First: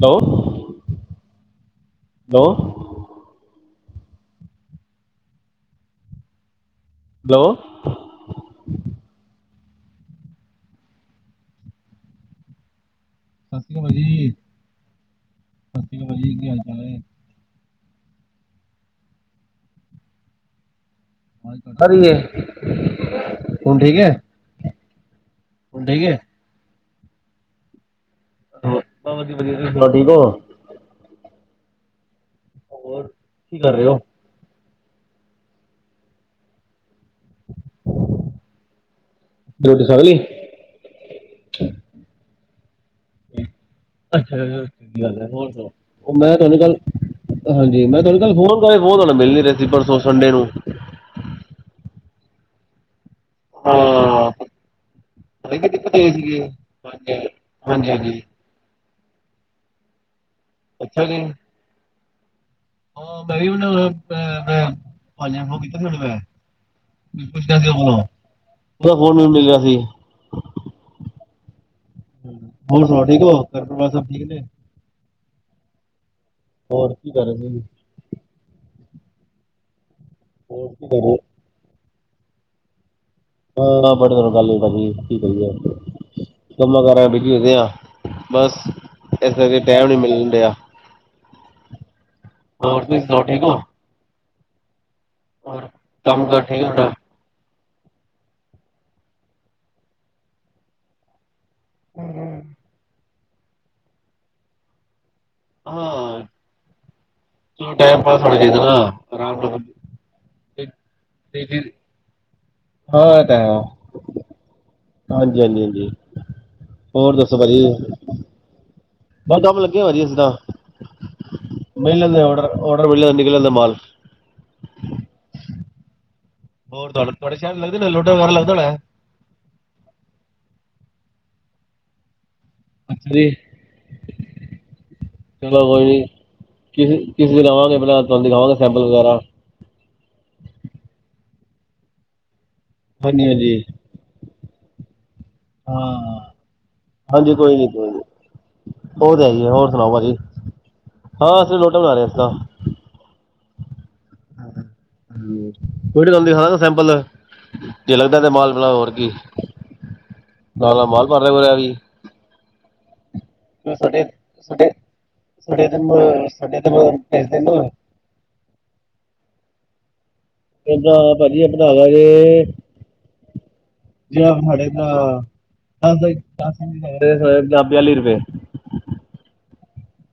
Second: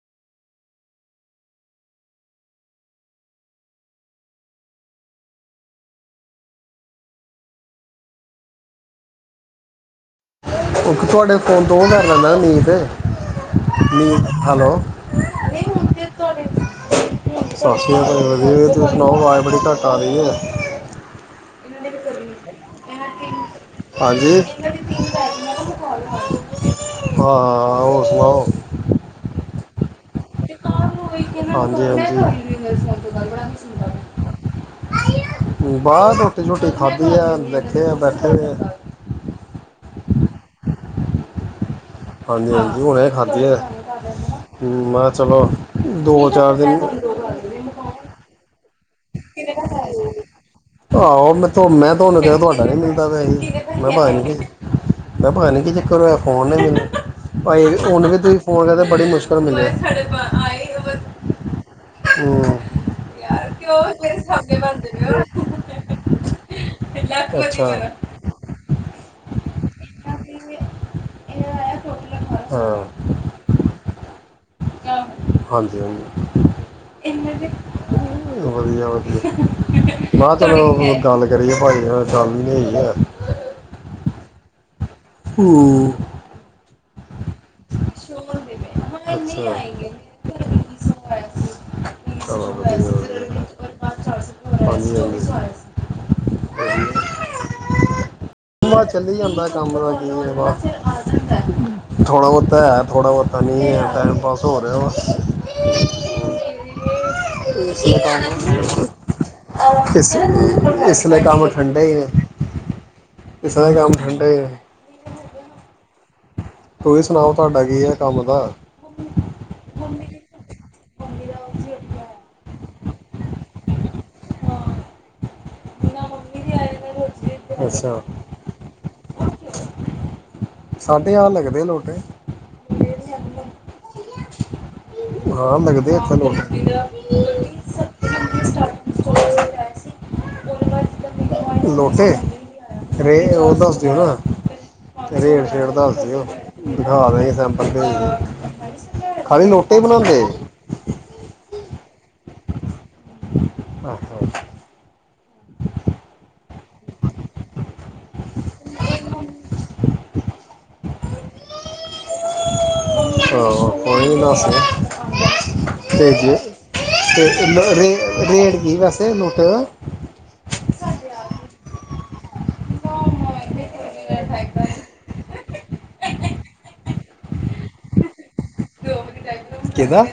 ਦੋ ਦੋ ਹੈਲੋ ਸਤਿ ਤੁਹਾਡੇ ਫੋਨ ਤੋਂ ਕਰ ਲੈਣਾ ਅੀਤ [unintelligible] ਸਤਿ ਸ਼੍ਰੀ ਅਕਾਲ ਭਾਜੀ ਸਤਿ ਸ਼੍ਰੀ ਅਕਾਲ ਭਾਜੀ ਕੀ ਹਾਲ ਚਾਲ। ਸਤਿ ਸ਼੍ਰੀ [inaudible] ਸੁਣਾਓ ਆਵਾਜ਼ ਬੜੀ ਘੱਟ ਆ ਰਹੀ ਹੈ ਆਵਾਜ਼ ਘੱਟ ਆ ਰਹੀ ਹੈ, ਹੁਣ ਠੀਕ ਹੈ, ਹਾਂਜੀ ਹੁਣ ਸਹੀ ਏ ਹਾਂ ਹੋਰ ਸੁਣਾਓ? ਹੋਧੀ [inaudible] ਵਧੀਆ ਤੁਸੀਂ ਸੁਣਾਓ ਠੀਕ ਹੋ ਹਾਂਜੀ ਹਾਂਜੀ ਹੋਰ ਕੀ ਕਰ ਰਹੇ ਹੋ, ਬਾਸ ਰੋਟੀ ਸ਼ੋਟੀ ਖਾਧੀ ਆ ਦੇਖਦੇ ਆ ਬੈਠੇ ਦੇ ਆ। ਰੋਟੀ ਸੜ ਗਈ? ਹਾਂਜੀ ਹਾਂਜੀ ਹੁਣੇ ਖਾਧੀ ਏ। ਅੱਛਾ ਮੈਂ ਚੰਗੀ ਕਿਹਾ ਗੱਲ ਹੈ। ਚਲੋ ਹੋਰ ਸੁਣਾਓ? ਉਹ ਦੋ ਮੈਂ ਚਾਰ ਤੁਹਾਨੂੰ ਕੱਲ ਦਿਨ ਹਾਂਜੀ ਮੈਂ ਤੁਹਾਨੂੰ ਕੱਲ ਫੋਨ ਕਰ ਫੋਨ ਤੁਹਾਨੂੰ ਮਿਲਣ ਨਹੀਂ ਰਿਹਾ ਸੀ ਪਰਸੋਂ ਸੰਡੇ ਨੂੰ ਆਹੋ ਮੈਂ ਥਾਨੂੰ ਮੈਂ ਤੁਹਾਨੂੰ ਕਿਹਾ ਤੁਹਾਡਾ ਨੀ ਮਿਲਦਾ ਪਿਆ ਹੀ ਮੈਂ ਕਿਹਾ ਪਤਾ ਨੀ ਹਾਂ। ਕਿ ਮੈਂ ਪਤਾ ਨੀ ਕਿ ਕਿੱਥੇ ਚੱਕਰ ਗਏ ਹੋਆ ਸੀਗੇ, ਫੋਨ ਨੇ ਮੈਨੂੰ ਹਾਂਜੀ ਭਾਈ ਹੁਨ ਵੀ ਹਾਂਜੀ, ਤੁਸੀ ਫੋਨ ਕਰਦਾ ਬੜੀ ਮੁਸ਼ਕਿਲ ਮਿਲੇ ਅੱਛਾ ਜੀ। ਹਮਮ ਹਾਂ ਬਾਈ ਉਹ [unintelligible] ਮੈਂ ਫੋ ਕੀਤਾ ਸੀੂੰ ਮੈਂ ਪੁੱਛਿਆ ਅੱਛਾ ਸੀ ਉਹ ਕੋਲੋਂ [unintelligible] ਉਹਦਾ ਫੋਨ ਮੈਂਨੂੰ ਮਿਲਿਆ ਸੀ ਹਾਂ ਦੇਠਕੋ [unintelligible] ਘਰ ਪਰਿਵਾਰ ਸਭ ਠੀਕ ਨੇ ਹਾਂਜੀ ਹੋਰ ਕੀ ਕਰ ਰਹੇ ਹਾਂਜੀ ਸੀ ਵਧੀਆ ਵਧੀਆ ਮ [unintelligible] ਹੋਰ ਚਲੋ ਕੀ ਕਰ ਰਹੇ ਗ ਹੋ ਲ ਕਰੀਏ ਭਾਈ ਸ਼ਾਮੀ ਨੇ [unintelligible] ਹਾਂ ਬੜੇ ਦਿਨ ਗੱਲ ਹੀ ਬਣੀ ਕੀ ਕਰੀਏ ਹੂੰ ਕੰਮਾਂ ਕਾਰ ਬਿੱਜੀ ਹੋਏ ਦੇ ਹਾਂ ਬਸ ਇਸ ਅੱਛਾ। ਕਰਕੇ ਟਾਈਮ ਨੀ ਮਿਲਣ ਡਿਆ ਚਲੋ ਹੋਰ ਤੁਸੀਂ ਵਧੀਆ। ਸੁਣਾਓ ਠੀਕ ਹੋ ਹਾਂਜੀ ਹਾਂਜੀ ਹੋਰ ਕੰਮ ਕਾਰ ਠੀਕ ਆ ਤੁਹਾਡਾ? ਚੱਲ ਜਾਂਦਾ ਕੰਮ ਲਾ ਵਾ। ਥੋੜਾ- ਬਹੁਤਾ ਹੈ, ਥੋੜਾ- ਬਹੁਤਾ ਨਹੀਂ ਹੈ, ਟਾਈਮ ਪਾਸ ਹੋ ਰਿਹਾ। ਹਾਂ। ਇਸ ਲਈ ਟਾਈਮ ਪਾਸ ਹੋਣਾ ਕੰਮ ਚਾਹੀਦਾ ਨਾ ਆਰਾਮ ਨਾਲ। ਇਸ- ਇਸ ਲਈ ਕੰਮ ਠੰਡੇ ਨੇ, ਹਾਂ ਇਹ ਤਾਂ ਇਸ ਹੈ ਲਈ ਕੰਮ ਠੰਡੇ ਜ ਹਾਂਜੀ- ਹਾਂਜੀ -ਹਾਂਜੀ, ਤੁਸੀਂ ਹੋਰ ਸੁਣਾਓ ਦੱਸੋ ਤੁਹਾਡਾ ਭਾਜੀ। ਕੀ ਹੈ ਕੰਮ ਦਾ ਬਹੁ ਕੰਮ ਲੱਗੇ ਵਾ ਜੀ ਸਿੱਦਾਂ ਮਿਲ ਲੈਂਦੇ ਡ ਔਡਰ ਮਿਲ ਲ ਨਿਕਲ ਜਾਂਦੇ ਮਾਲ। ਹੋ ਤੁਹਾਡੇ ਸ਼ਹਿਰ ਲੱਗਦੇ ਲੋਟੇ ਮਾਲ ਲੱਗਦਾ ਹੋਣਾ। ਸਾਢੇ ਆ ਲੱਗਦੇ ਆ ਲੋਟੇ। ਰੇ ਹਾਂ ਚਲੋ ਕੋਈ ਲੱਗਦੇ ਆ ਨੀ, ਚਲੋ ਕਿਸੇ- ਕਿਸੇ ਦਿਨ ਆਵਾਂਗੇ ਪਹਿਲ ਤੁਹਾਨੂੰ ਦਿਖਾਵਾਂਗੇ ਸੈਂਪਲ ਵਗੈਰਾ। ਲੋਟੇ। ਰੇ ਹਾਂਜੀ ਉਹ ਹਾਂਜੀ ਦੱਸ ਦਿਓ ਨਾ ਰੇਟ। ਰੇਟ ਹਾਂ ਦੱਸ, ਉਹ ਦਿਖਾ ਦੇ ਹਾਂਜੀ ਕੋਈ ਸੈਂਪਲ ਨੀ ਕੋਈ ਨੀ ਉਹ ਭੇਜ ਤਾਂ ਹੈ ਖਾਲੀ ਹੈ ਹੋਰ ਲੋੋਟੇ ਹੀ ਸੁਣਾਓ ਭਾਜੀ ਬਣਾਉਦੇ। ਹਾਂ ਅਸੀ ਲੋਟਾ ਬਣਾਰਹੇ ਹਾਂ। ਆਹੋ! ਕੋਈ ਦੇਖਾ ਨਾ ਸੈਂਪਲ। ਜੇ ਲੱਗਦਾ ਤੇ ਮਾਲ ਬਿਣਾ ਹੋਰ ਕੀ। ਸਾਰਾ ਮਾਲ ਭਰ ਰਿਹਾ ਹੋ ਰਿ ਵੀ। ਹ ਸਾਡੇ ਕੋ ਨਾ ਸੇ। ਸਾਡੇ ਸਾਡੇ ਤੇ ਜੇ ਸਾਡੇ ਤੇ ਭੇਜ ਦੇ ਨਾ ਰੇਟ ਕੀ ਵੈਸੇ ਲੋਟਿਆਂ ਦਾ। ਪੰਜਾ ਭਾਜੀ ਆਪਾ ਬਣਨਾ ਦਾਗੇ। [unintelligible] ਜੇ ਪੰਜਾ [unintelligible] ਬਿਆਲੀ ਰੁਪਏ। ਘਿੳ ਵਾਲੀ ਡਾਈ। ਕਿਦਾ।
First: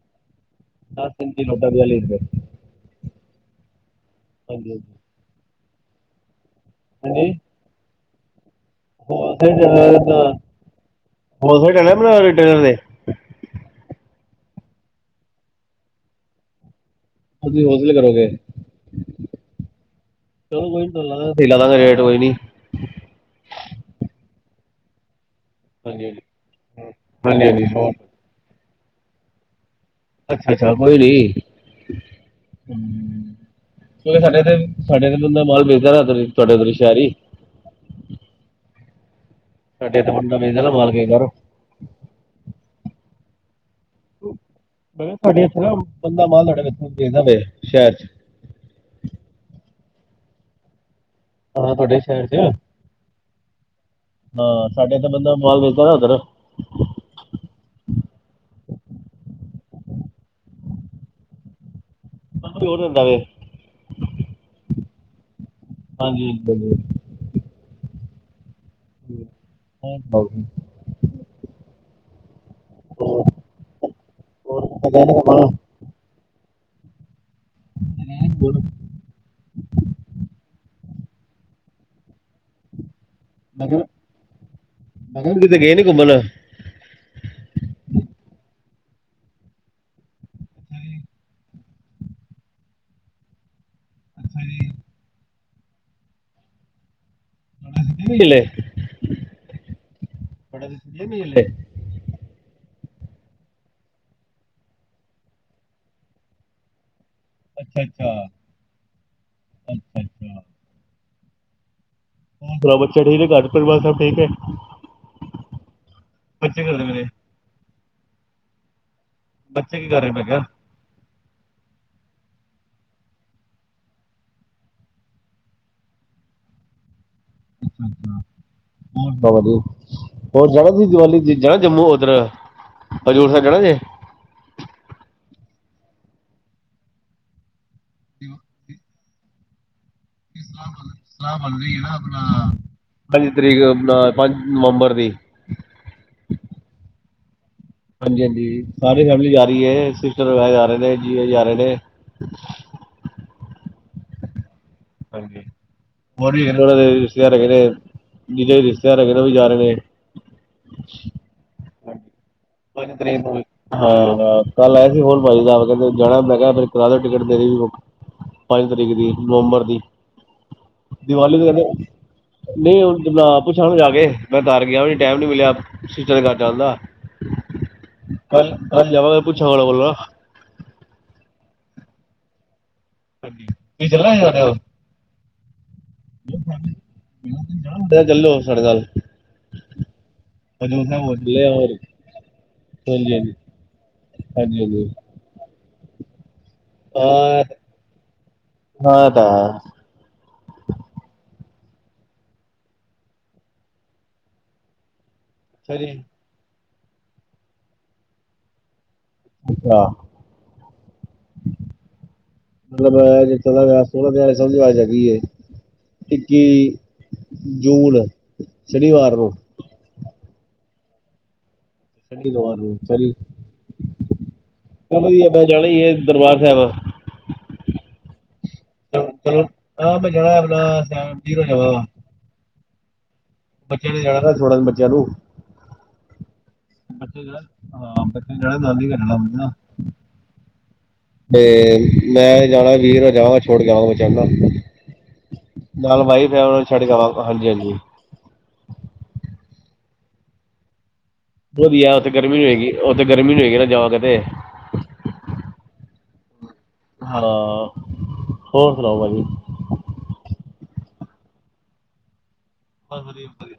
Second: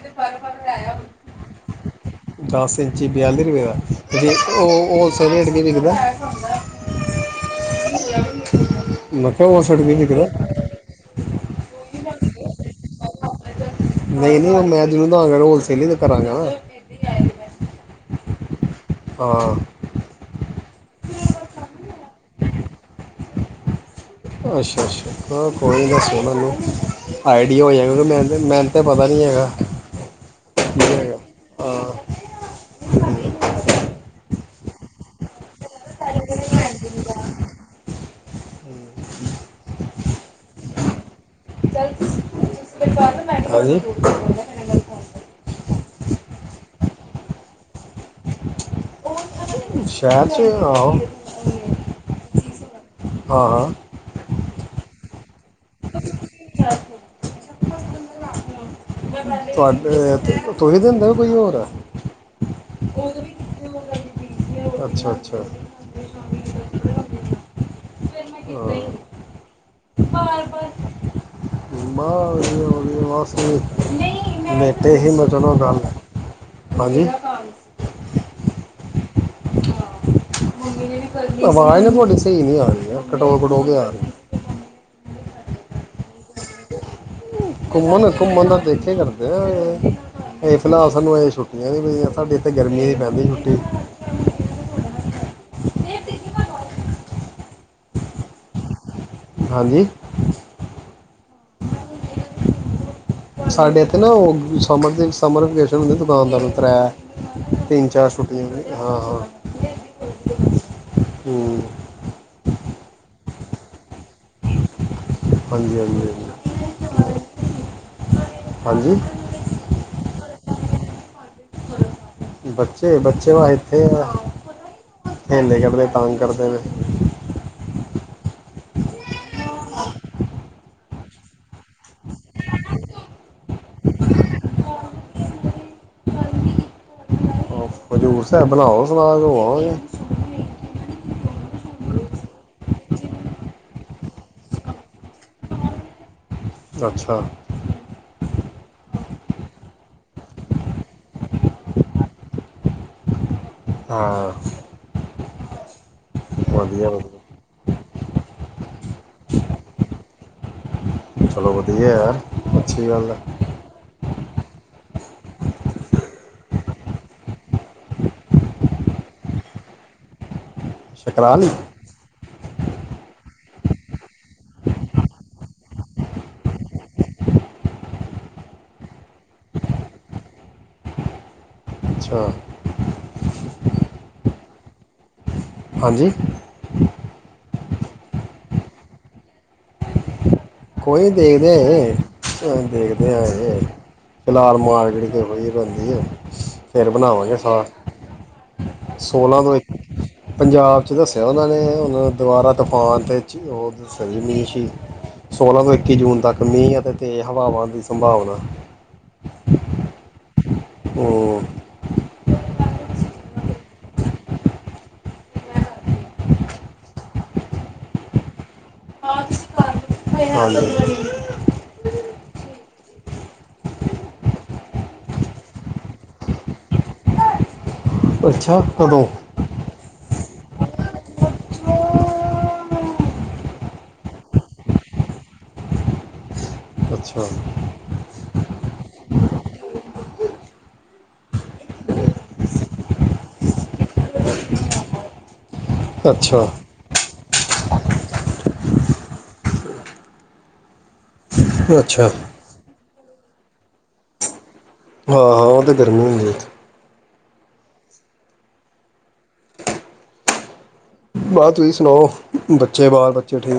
ਦ ਦਿ ਦੋਡ ਦਿ ਲਈਰ [unintelligible] ਪੱਚੀ- ਬਿਆਲੀ ਰਪਏ ਦਾ। ਅਤੇ ਹਾਂਜੀ ਹਾਂਜੀ ਉਹ ਹੋਲਸੇਲ ਰੇਟ ਵੀ ਵਿਕਦਾ। ਹਾਂਜੀ। ਹ [unintelligible] ਹੋਰਥ ਹੋਰਥ ਟਲ ਬਰ ਦੇ [unintelligible] ਨਹੀਂ- ਨਹੀਂ ਮੈਂ ਜਨੂੰ ਤਾਂ ਹੋਲਸੇਲ ਹੀ ਤੇ ਕਰਾਂਗਾ ਨਾ। ਤੁਸੀਂ ਹੋ ਦਲ ਕਰੋਗੇ। ਹਾਂ। ਚਲੋ ਕੋਈ ਨੀ ਤੋ ਲਾਂ ਸਹੀ ਲਾ ਦਾਂਗੇ ਰੇਟ ਕੋਈ ਨੀ। ਅੱਛਾ- ਅੱਛਾ, ਕੋਈ ਨਹੀਂ, ਹਾਂਜੀ ਹਾਂਜੀ ਦੱਸੋ ਤੁਹਾਨੂੰ ਹਾਂਜੀ ਆਈਡੀਆ ਹਾਂਜੀ ਹੋ ਹੋਰ ਜਾ ਮੈ -ਮੈ ਤਾਂ ਪਤਾ ਨਹੀਂ ਹੈਗਾ। ਅੱਛਾ- ਅੱਛਾ, ਕੀ ਕੋਈ ਹੈਗਾ ਨੀ। ਹਾਂ ਉਂਕਿ ਸਾਡੇ ਇ ਸਾਡੇ ਤੇ ਬੰਦਾ ਮਾਹੌਲ ਵੇਜਦਾਧਰ ਤੁਹਾਡੇ ਉਧਰ ਸ਼ਹਿਰ ਹੀ। ਤਾਡੇ ਤਾਂ ਮੁੰਡ ਮਿਲ ਜਾਏਗਾ ਬਾਹਰੋ। ਹਾਂਜੀ। ਤੁਹਾਡੇ ਇੱਥੇ ਨਾ ਬੰਦਾ ਮਾਂ ਤੁਹਾਡੇਥ ਨਾਵੇ ਸ਼ਹਿਰ ਚ'। ਸ਼ਹਿਰ 'ਚ ਆਓ। ਹਾਂ ਤੁਹਾਡੇ ਹੀ ਸ਼ਹਿਰ ਚ'। ਹਾਂ- ਹਾਂ। ਹਾਂ। ਸਾਡੇ ਤਾਂ ਬੰਦਾ ਮਾਹੋਲ ਵੇਚਦਾ ਉੱਧਰ। ਤੁਹਾਡੇ ਤੁਸੀਸੀਂ ਦਿੰਦੇਓ ਕੋਈ ਹੋਰ। ਮੈਨੂੰ ਹੋਰ ਦਿੰਦਾ ਵੇ ਅੱਛਾ- ਅੱਛਾ। ਹਾਂਜੀ ਬ ਵਧੀਆ। ਹਾ ਹਾਂ। [unintelligible] [unintelligible] ਹੋਰ ਇਹ ਤੇੇ ਕਿੱਥੇ ਹੀ ਗਏ ਨੀ ਮਜ਼ੇ ਨਾਲ ਗੱਲ ਐ, ਹਾਂਜੀ। [unintelligible] ਆਵਾਜ਼ ਤੁਹਾਡੀ ਸਹੀ ਨਹੀਂ ਆ ਰਹੀ ਹੈ ਕਟੋ ਕਟੋ ਮੈਂ ਕੇ ਕਿਹਾ ਆ ਰਹੀ। ਮੈਂ ਕਿਹਾ ਕਿਤੇ ਗਏ ਨੀ ਘੁੰਮਣ? ਘੁੰਮਣ, ਘੁੰਮਣ ਤਾਂ ਏਖੇ ਕਰਦੇ ਐ। ਹਲੇ ਫਿਲਹਾਲ ਅੱਛਾ ਸਾਨੂੰ ਇਹ ਛੁੱਟੀਆਂ ਨੀ ਪਈਆਂ, ਸਾਡੇ ਇੱਥੇ ਗਰਮੀਆਂ ਦੀ ਪੈਂਦੀ ਛੁੱਟੀ। ਅੱਛਾ ਜੀ। [unintelligible] ਹਾਂਜੀ? ਪੜਦੇ ਸੀ ਨਹੀਂ ਹਲੇ। [unintelligible] ਸਾਡੇ ਇੱਥੇ ਨਾ ਉਹ ਸਮਰ ਦੇ ਸਮਰ ਵਕੇਸ਼ਨ ਹੁੰਦੇ ਦੁਕਾਨਦਾਰ ਕਰਾਇਆ। ਤਿੰਨ- ਚਾਰ ਛੁਟੀਆਂ ਲਈ ਹਾਂ- ਹਾਂ। ਅੱਛਾ- ਅੱਛਾ। ਹੂੰ। ਪਰਾ ਬੱਚਾ ਠੀਕ ਐ ਘਰ ਪਰਿਵਾਰ ਸਭ ਠੀਕ ਐ? ਹਾਂਜੀ- ਹਾਂਜੀ ਹਾਂ, ਹਾਂਜੀ। ਬੱਚੇ ਕੀ ਕਰ ਰਹੇ ਮੈ ਕਿਹਾ? ਬੱਚੇ, ਬੱਚੇ ਵਾ ਇੱਥੇ ਆ ਖੇਲ ਦੇ ਯਾਂ ਪਤਾ ਤੰਗ ਕਰਦੇ ਪਏ ਨੇ। ਅੱਛਾ- ਅੱਛਾ। ਹੋਰ ਵਧੀਆ, ਹੋਰ ਜਾਣਾ ਤੁਸੀ ਦੀਵਾਲੀ ਜਾਣਾ ਜੰਮੂ ਉੱਧਰ। ਹਜ਼ੂਰ ਸਾਹਿਬ ਜਾਣਾ ਜੇ। ਹਜੂਰ ਸਾਹਿਬ ਬਣਾਓ ਸਲਾਦ ਹੋ ਆਵਾਂਗੇ। ਸਲਾਹ ਬਨ ਰਹੀ ਐ ਨਾ ਆਪਣਾ ਪੰਜ ਤਰੀਕ, ਪੰਜ ਨਵੰਬਰ ਦੀ। ਅੱਛਾ। ਹਾਂਜੀ- ਹਾਂਜੀ ਸਾਰੀ ਫੈਮਿਲੀ ਜਾ ਰਹੀ ਹੈ ਸਿਸਟਰ ਜਾ ਰਹੇ ਨੇ ਜੀਜਾ ਜੀ ਜਾ ਰਹੇ ਨੇ। ਹਾਂ। ਹਾਂਜੀ। ਹੋਰ ਵੀ ਹੈ ਥੋੜੇ ਵਧੀਆ ਜੇ ਰਿਸ਼ਤੇਦਾਰ ਵਧੀਆ ਹੇਗੇ ਨੇ, ਜੀਜਾ ਜੀ ਦੇ ਰਿਸ਼ਤੇਦਾਰ ਹੈਗੇ ਨੇ ਉਹ ਵੀ ਜਾ ਰਹੇ ਨੇ। [inaudible] ਚਲੋ ਵਧੀਆ ਹਾਂਜੀ ਐ, ਅੱਛੀ ਪੰਜ ਗੱਲ ਹੈ। ਤਰੀਕ ਨੂੰ ਹਾਂ- ਹਾਂ ਕੱਲ ਆਇਆ ਸੀ ਓਨ ਭਾਜੀ ਦਾ ਕਹਿੰਦੇ ਜਾਣਾ ਮੈਂ ਕਿਹਾ ਫੇਰ ਕਰਾਲੋ ਟਿਕਟ ਮੇਰੀ ਵੀ ਬੂਕ। ਪੰਜ ਤਰੀਕ ਦੀ ਨਵੰਬਰ ਦੀ। ਸ਼ਕਰਾ ਦੀਵਾਲੀ ਦੇ ਲਈ ਕਹਿੰਦੇ ਨਹੀਂ ਹੁਣ ਪੁੱਛ ਜਾ ਕੇ ਮੈਂ ਘਰ ਗਿਆ ਟਾਈਮ ਨੀ ਮਿਲਿਆ। [unintelligible] ‌ ਕੱਲ- ਕੱਲ ਜਾਵਾਂਗਾ ਪੁੱਛਾਂਗਾ ਉਹਨਾਂ ਕੋਲੋਂ ਅੱਛਾ। ਤੁਸੀ ਚਲਣਾ ਸਾਡੇ ਨਾਲ। ਹਾਂਜੀ? ਚੱਲੋ ਸਾਡੇ ਨਾਲ। ਹਜੂਰ ਕੋਈ ਸਾਹਿਬ ਨੀ ਹੋ ਚੱਲੇ ਆ ਹੋਰ ਦੇਖਦੇ ਹਲੇ ਦੇਖਦੇ ਹਾਂਜੀ ਹਾਂਜੀ ਹਜੇ ਫਿਲਹਾਲ ਹਾਂਜੀ ਹਾਂਜੀ ਮਾਰਕੀਟ, ਜਹੀ ਬਂਦੀ ਹੈ ਫੇਰ ਬਣਾਵਾਂਗੇ ਹਾਂ ਸਾਥ ਹਾਂ ਤਾਂ ਸੋਲਾਂ ਤੋਂ ਇੱਕ ਪੰਜਾਬ 'ਚ ਦੱਸਿਆ ਉਨਾਂ ਨੇ ਹੁਨ ਦੁਬਾਰਾ ਤੂਫਾਨ ' ਉ ਦੱਸਿਆ ਸੀ ਮੀਸ਼ਨ ਸੀ। ਸੋਲਾਂ ਤੋਂ ਅੱਛਾ ਜੀ ਇੱਕੀ ਜੂਨ ਤੱਕ ਮੀਂ ਅਤੇ ਤੇਜ਼ ਹਵਾਵਾਂ ਦੀ ਸੰਭਾਵਨਾ ਅੱਛਾ। ਹੂੰ। ਮਤਲਬ ਜਿੱਥੋਂ ਦੀ ਆਵਾਜ਼ [unintelligible] ਹੈਗੀ ਏ। ਇੱਕੀ ਜੂਨ, ਸ਼ਨੀਵਾਰ ਨੂੰ ਹਾਂਜੀ। [unintelligible] ਚ ਵਧੀਆ ਮੈਂ ਜਾਣਾ ਈ ਏ ਦਰਬਾਰ ਸਾਹਿਬ। ਅੱਛਾ ਕਦੋਂ। ਚਲੋ ਹਾਂ ਮੈਂ ਜਾਣਾ ਆਪਣਾ ਸਾਨਤੀ ਨਾਲ ਜਾਵਾਗਾ। ਬੱਚਿਆਂ ਨੇ ਜਾਣੈ ਨਾ, ਛੋੜਨ ਬੱਚਿਆਂ ਨੂੰ ਅੱਛਾ ਹਾ ਬਚਿਆ ਨੇ ਜਾਣਾ ਨਾਨੀ ਘਰ ਜਾਣਾ। ਤੇ ਮੈਂ ਜਾਣਾ ਵੀਰਵਾਰ ਜਾਵਾਂਗਾ ਛੋੜ ਕੇ ਆਵਾਂਗਾ ਬੱਚਿਆਂ ਨੂੰ ਨਾਨੀ ਘਾਰ। ਨਾਲ ਵਾਈਫ ਏ ਅੱਛਾ ਉਨਾ ਨੂੰ ਛੱਡ ਕੇ ਆਵਾਗਾ, ਹਾਂਜੀ- ਹਾਂਜੀ। ਵਧੀਆ ਅੱਛਾ ਉੱਥੇ ਗਰਮੀ ਨੀ ਹੋਏਗੀ, ਉੱਥੇ ਗਰਮੀ ਵੀ ਹੋਏਗੀ ਜਾਵਾਂਗੇ ਤੇ। ਹਾਂ-ਹਾਂ ਉ ਤਾਂ ਗਰਮੀ ਏ। ਹਾਂ ਹੋਰ ਸੁਣਾਓ ਭਾਜੀ। ਬਾਅ ਤੁਸੀਂ ਸੁਣਾਓ? ਬੱਚੇ ਬਸ ਬਾਲ ਬੱਚੇ ਠੀਕ ਵਧੀਆ-ਵਧੀ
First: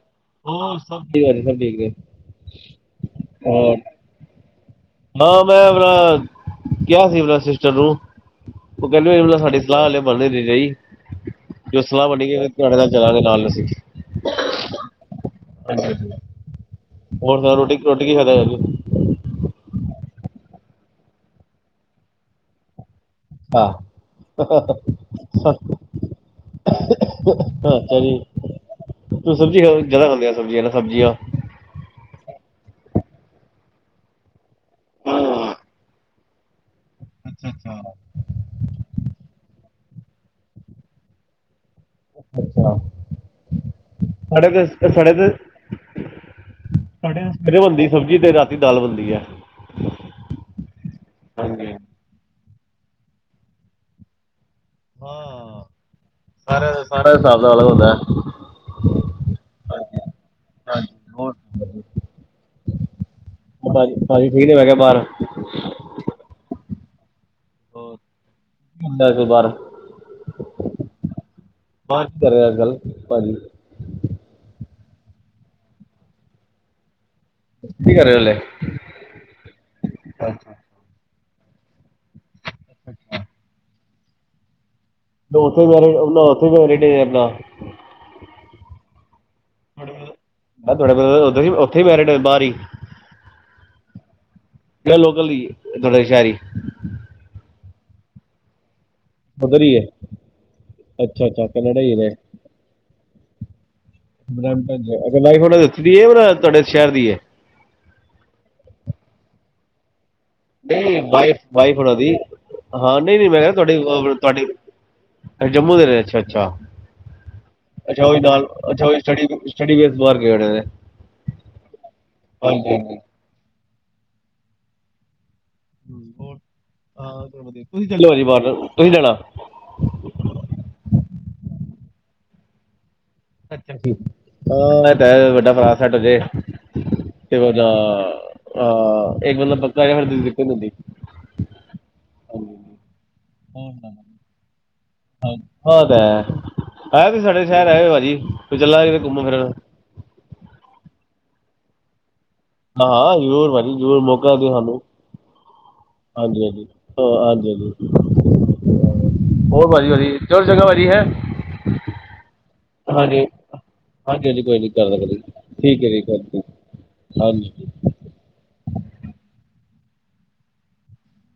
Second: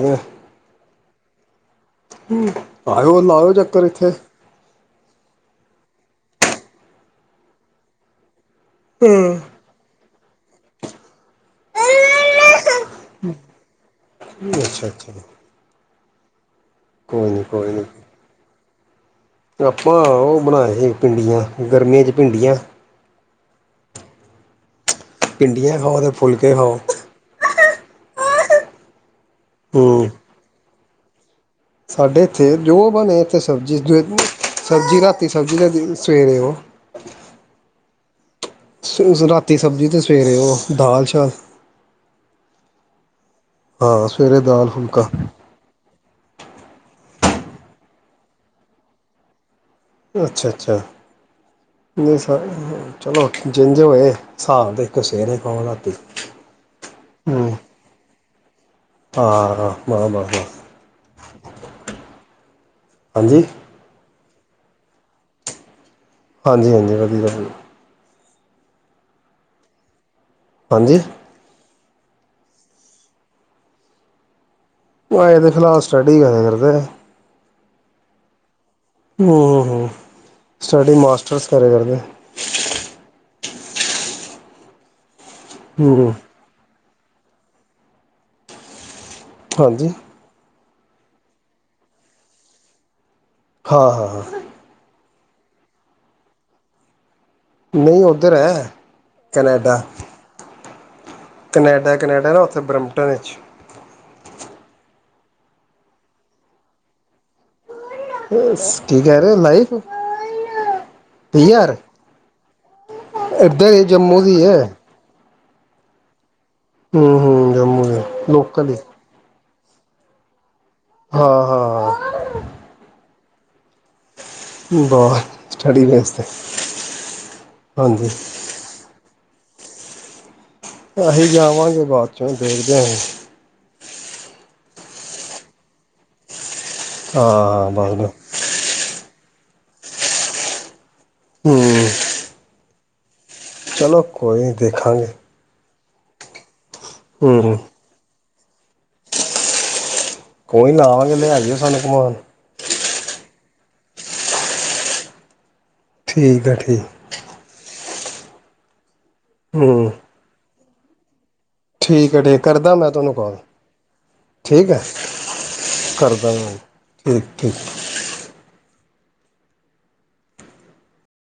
ਹੋਰ ਸਭ ਠੀਕ ਆ ਸਭ ਠੀਕ ਏ। ਹੂੰ, ਆਓ ਲਾਇਓ ਚੱਕਰ ਇੱਥੇ। ਹਾਂ ਮੈਂ ਆਪਣਾ ਕਿਆ ਸੀ ਆਪਣਾ ਸਿਸਟਰ ਨੂੰ ਉ ਕਹਿੰਦੇ ਮ ਸਾਡੇ ਸਲਾਹ ਹਾਲੇ ਬਨ ਨੀ ਰਈ, ਜਦੌ ਸਲਾਹ ਵਣੀ ੳਦੋ ਤੁਹਾਡੇ ਨਾਲ ਚੱਲਾਂਗੇ ਨਾਲ ਅਸੀ। ਅੱਛਾ-ਅੱਛਾ। ਹਾਂਜੀ-ਹਾਂਜੀ। ਹੋਰ ਸੁਨਾੳ ਕੋਈ ਨੀ ਰੋਟੀ-ਰੋਟੀ ਕੀ ਖਾਦਾ ਅਜ। ਆਪਾਂ ਉ ਬਣਾਏ ਸੀ, ਭਿੰਡੀਆਂ ਗਰਮੀਆਂ ਭਿੰਡੀਆਂ। ਹਾਂ ਅੱਛਾ ਭਿੰਡੀਆਂ ਖਾਓ ਤੇ ਫੁਲਕੇ ਖਾਓ ਜੀ, ਤੁਸੀ ਸਬਜ਼ੀ ਜਾਦਾ ਹੂੰ ਖਾਂਦੇ ਆ ਸਬਜ਼ੀਆਂ ਨਾ ਸਬਜ਼ੀਆਂ। ਸਾਡੇ ਇੱਥੇ ਜੋ ਬਣੇ ਇੱਥੇ ਸਬਜ਼ੀ, ਸਬਜ਼ੀ ਰਾਤੀ ਸਬਜ਼ੀ ਲਿਆਂਦੀ ਦੇ ਸਵੇਰੇ ੳ ਅੱਛਾ-ਅੱਛਾ। ਰਾਤੀ ਸਬਜ਼ੀ ਤੇ ਸਵੇਰੇ ਉ ਦਾਲ ਚਾਲ। ਅੱਛਾ। ਹਾਂ ਸਵੇਰੇ ਸਾਡੇ ਦਾਲ ਤੇ ਫੁਲਕਾ ਸਾਡੇ ਤੇ ਸਾਡੇ ਸਵੇਰੇ ਬਨਦੀ ਸਬਜ਼ੀ ਤੇ, ਰਾਤੀ ਦਾਲ ਬਨਦੀ ਐ। ਅੱਛਾ-ਅੱਛਾ ਹਾਂਜੀ ਨਈ ਸਰ ਚਲੋ ਜਿੰਜ ਹੋਏ ਸਾਬ ਦੇ। ਸੇਰੇ ਖਾੳ, ਹਾਂ ਰਾਤੀ ਸਾਰਾ ਸਾਰਾ ਖਾੳ। ਹਿਸਾਬ ਦਾ ਹੂੰ ਅਲੱਗ ਹੁੰਦਾ ਹੈ ਹਾਂ ਹਾਂ ਬਸ ਬਸ ਬਸ। ਹਾਂਜੀ। ਹੋਰ ਹਾਂਜੀ! ਭਾਜੀ-ਭਾਜੀ ਠੀਕ ਨੇ ਮੈ ਕਿਆ ਬਾਰ? [inaudible] ਹਾਂਜੀ-ਹਾਂਜੀ ਵਧੀਆ ਪਾਜੀ। ਬਾਹਰ [unintelligible] ਹਾਂਜੀ ਬਾਰ ਕੀ ਕਰ ਰਿਆ ਅਜ ਕਲ ਭਾਜੀ। ੳ ਹਜੇ ਤੇ ਫਿਲਹਾਲ ਸਟੱਡੀ ਕਰਦੇ ਨੇ। ਕੀ ਕਰੇ ਓ ਅਲੇ ਓ ਹੋ ਸਾਡੇ ਮਾਸਟਰਸ ਕਰਿਆ ਕਰਦੇ। ਅੱਛਾ। [inaudible] ਹਾਂਜੀ। ਮੈਂ ਤੁਆਡੇ ਬ੍ਰਦਰ ਉਧਰ ਈ ਉੱਥੇ ਮੈਰਿਡ ਹੋਏ ਬਾਰ ਈ। ਹਾਂ, ਹਾਂ, ਹਾਂ। ਜਾਂ ਲੋਕਲ ਈ ਤੁਹਡੇ ਸ਼ਹਿਰੀ ਨਈਂ ਉੱਧਰ ਐ, ਉੱਧਰ ਹੀ ਕਨੈਡਾ। ਹੈ ਅੱਛਾ ਅੱਛਾ। ਕੈਨੇਡਾ ਹੀ ਕਨੇਡਾ, ਨੇ ਕਨੈਡਾ ਨਾਂ ਉੱਥੇ ਬਰਮਟੋਂ ਵਿੱਚ। ਬਰੇਮਟਨ ਚ ਅੱਛਾ ਮੈਰਿਜ ਓਨਾਂ ਦੀ ਏਥੇ ਦੀ ਏ ਤੁਆਡੇ ਸ਼ਹਿਰ ਦੀ ਐ। [unintelligible] ਕੀ ਕੈਅ ਰੇ ਲਾਈਫ ਨਈਂ ਵਾਈਫ, ਪੀ ਆਰ ਵਾਈਫ ਓਨਾਂ ਦੀ। ਹਾਂ, ਨਈਂ ਨਈਂ, ਮੈਂ ਕਿਆ ਇੱਧਰ ਹੀ ਜੰਮੂ ਦੀ ਤੁਆਡੀੇ-ਤੁਆਡੇ ਹੈ ਏ ਜੰਮੂ ਦੇ ਰੇ। ਅੱਛਾ, ਅੱਛਾ। ਹਂ, ਹਂ ਜੰਮੂ ਦੇ, ਅੱਛਾ ਉਹ ਨਾਲ ਲੋਕਲ ਈ। ਅੱਛਾ ਉਹ ਸਟੱਡੀ, ਸਟੱਡੀ ਬੇਸ ਬਾਰ ਗਏ ਹੋਣੇ ਨੇਂ। ਹਾਂ, ਹਾਂ। ਹਾਂਜੀ, ਹਾਂਜੀ। ਬਾਹਰ। ਹੋਰ, ਹਾ ਵਧੀਆ। ਤੁਹੀਂ ਵੀ ਹਾਂਜੀ ਚਲਜੋ ਜੀ ਬਾਹਰ। ਤੁਹੀ ਨ੍ਹੀਂ ਜਾਣਾ? ਅਹੀਂ ਜਾਵਾਂਗੇ ਬਾਅਦ ਚੋਂ, ਦੇਖਦੇ ਆ। ਅੱਛਾ ਜੀ, ਆਹ ਹਾਡਾ ਵੱਡਾ ਭਰਾ ਸੈਟ ਹੋ ਜੇ। ਤੇ ਓਹਦਾ ਹਾਂ ਬਸ ਆਹ। ਇੱਕ ਬੰਦਾ ਪੱਕਾ ਹੋ ਜੇ ਫਿਰ ਦਿੱਕਤ ਨੀਂ ਹੁੰਦੀ। ਹਂ। ਚਲੋ ਕੋਈ ਨੀਂ ਦੇਖਾਂਗੇ। ਆਹ ਤੇ ਹੈ। ਆਇਓ ਤੁਸੀ ਸਾਡੇ ਹੂੰ ਸ਼ਹਿਰ ਆਇਓ ਭਾਜੀ। ਫਿਰ ਚੱਲਾਂਗੇ ਘੁੰਮਣ-ਫਿਰਨ। ਕੋਈ ਨਾ ਆਵਾਂਗੇ। ਲੈ ਜਾਇਓ ਸਾਨੂੰ ਘੁਮਾਣ। ਹਾਂ, ਜ਼ਰੂਰ ਭਾਜੀ ਜ਼ਰੂਰ, ਮੌਕਾ ਦਿਓ ਸਾਨੂੰ। ਹਾਂਜੀ, ਠੀਕ ਹੈ ਹਾਂਜੀ। ਠੀਕ ਹਾਂਜੀ, ਹਾਂਜੀ। ਹੋਰ ਭਾਜੀ ਹੂੰ ਵਧੀਆ, ਚਲੋ ਚੰਗਾ ਭਾਜੀ ਹੈਂ। ਠੀਕ ਹੈ ਠੀਕ। ਕਰਦਾ ਮੈਂ ਤੁਆਨੂੰ ਕੋਲ। ਹਾਂਜੀ ਹਾਂਜੀ ਕੋਈ ਨਹੀਂ ਠੀਕ ਐ, ਕਰਦਾ ਕਰੀ ਠੀਕ ਹੈ ਜੀ ਕਰਦਾ ਕਰਦੇ ਮੈਂ। ਠੀਕ, ਹਾਂਜੀ ਠੀਕ।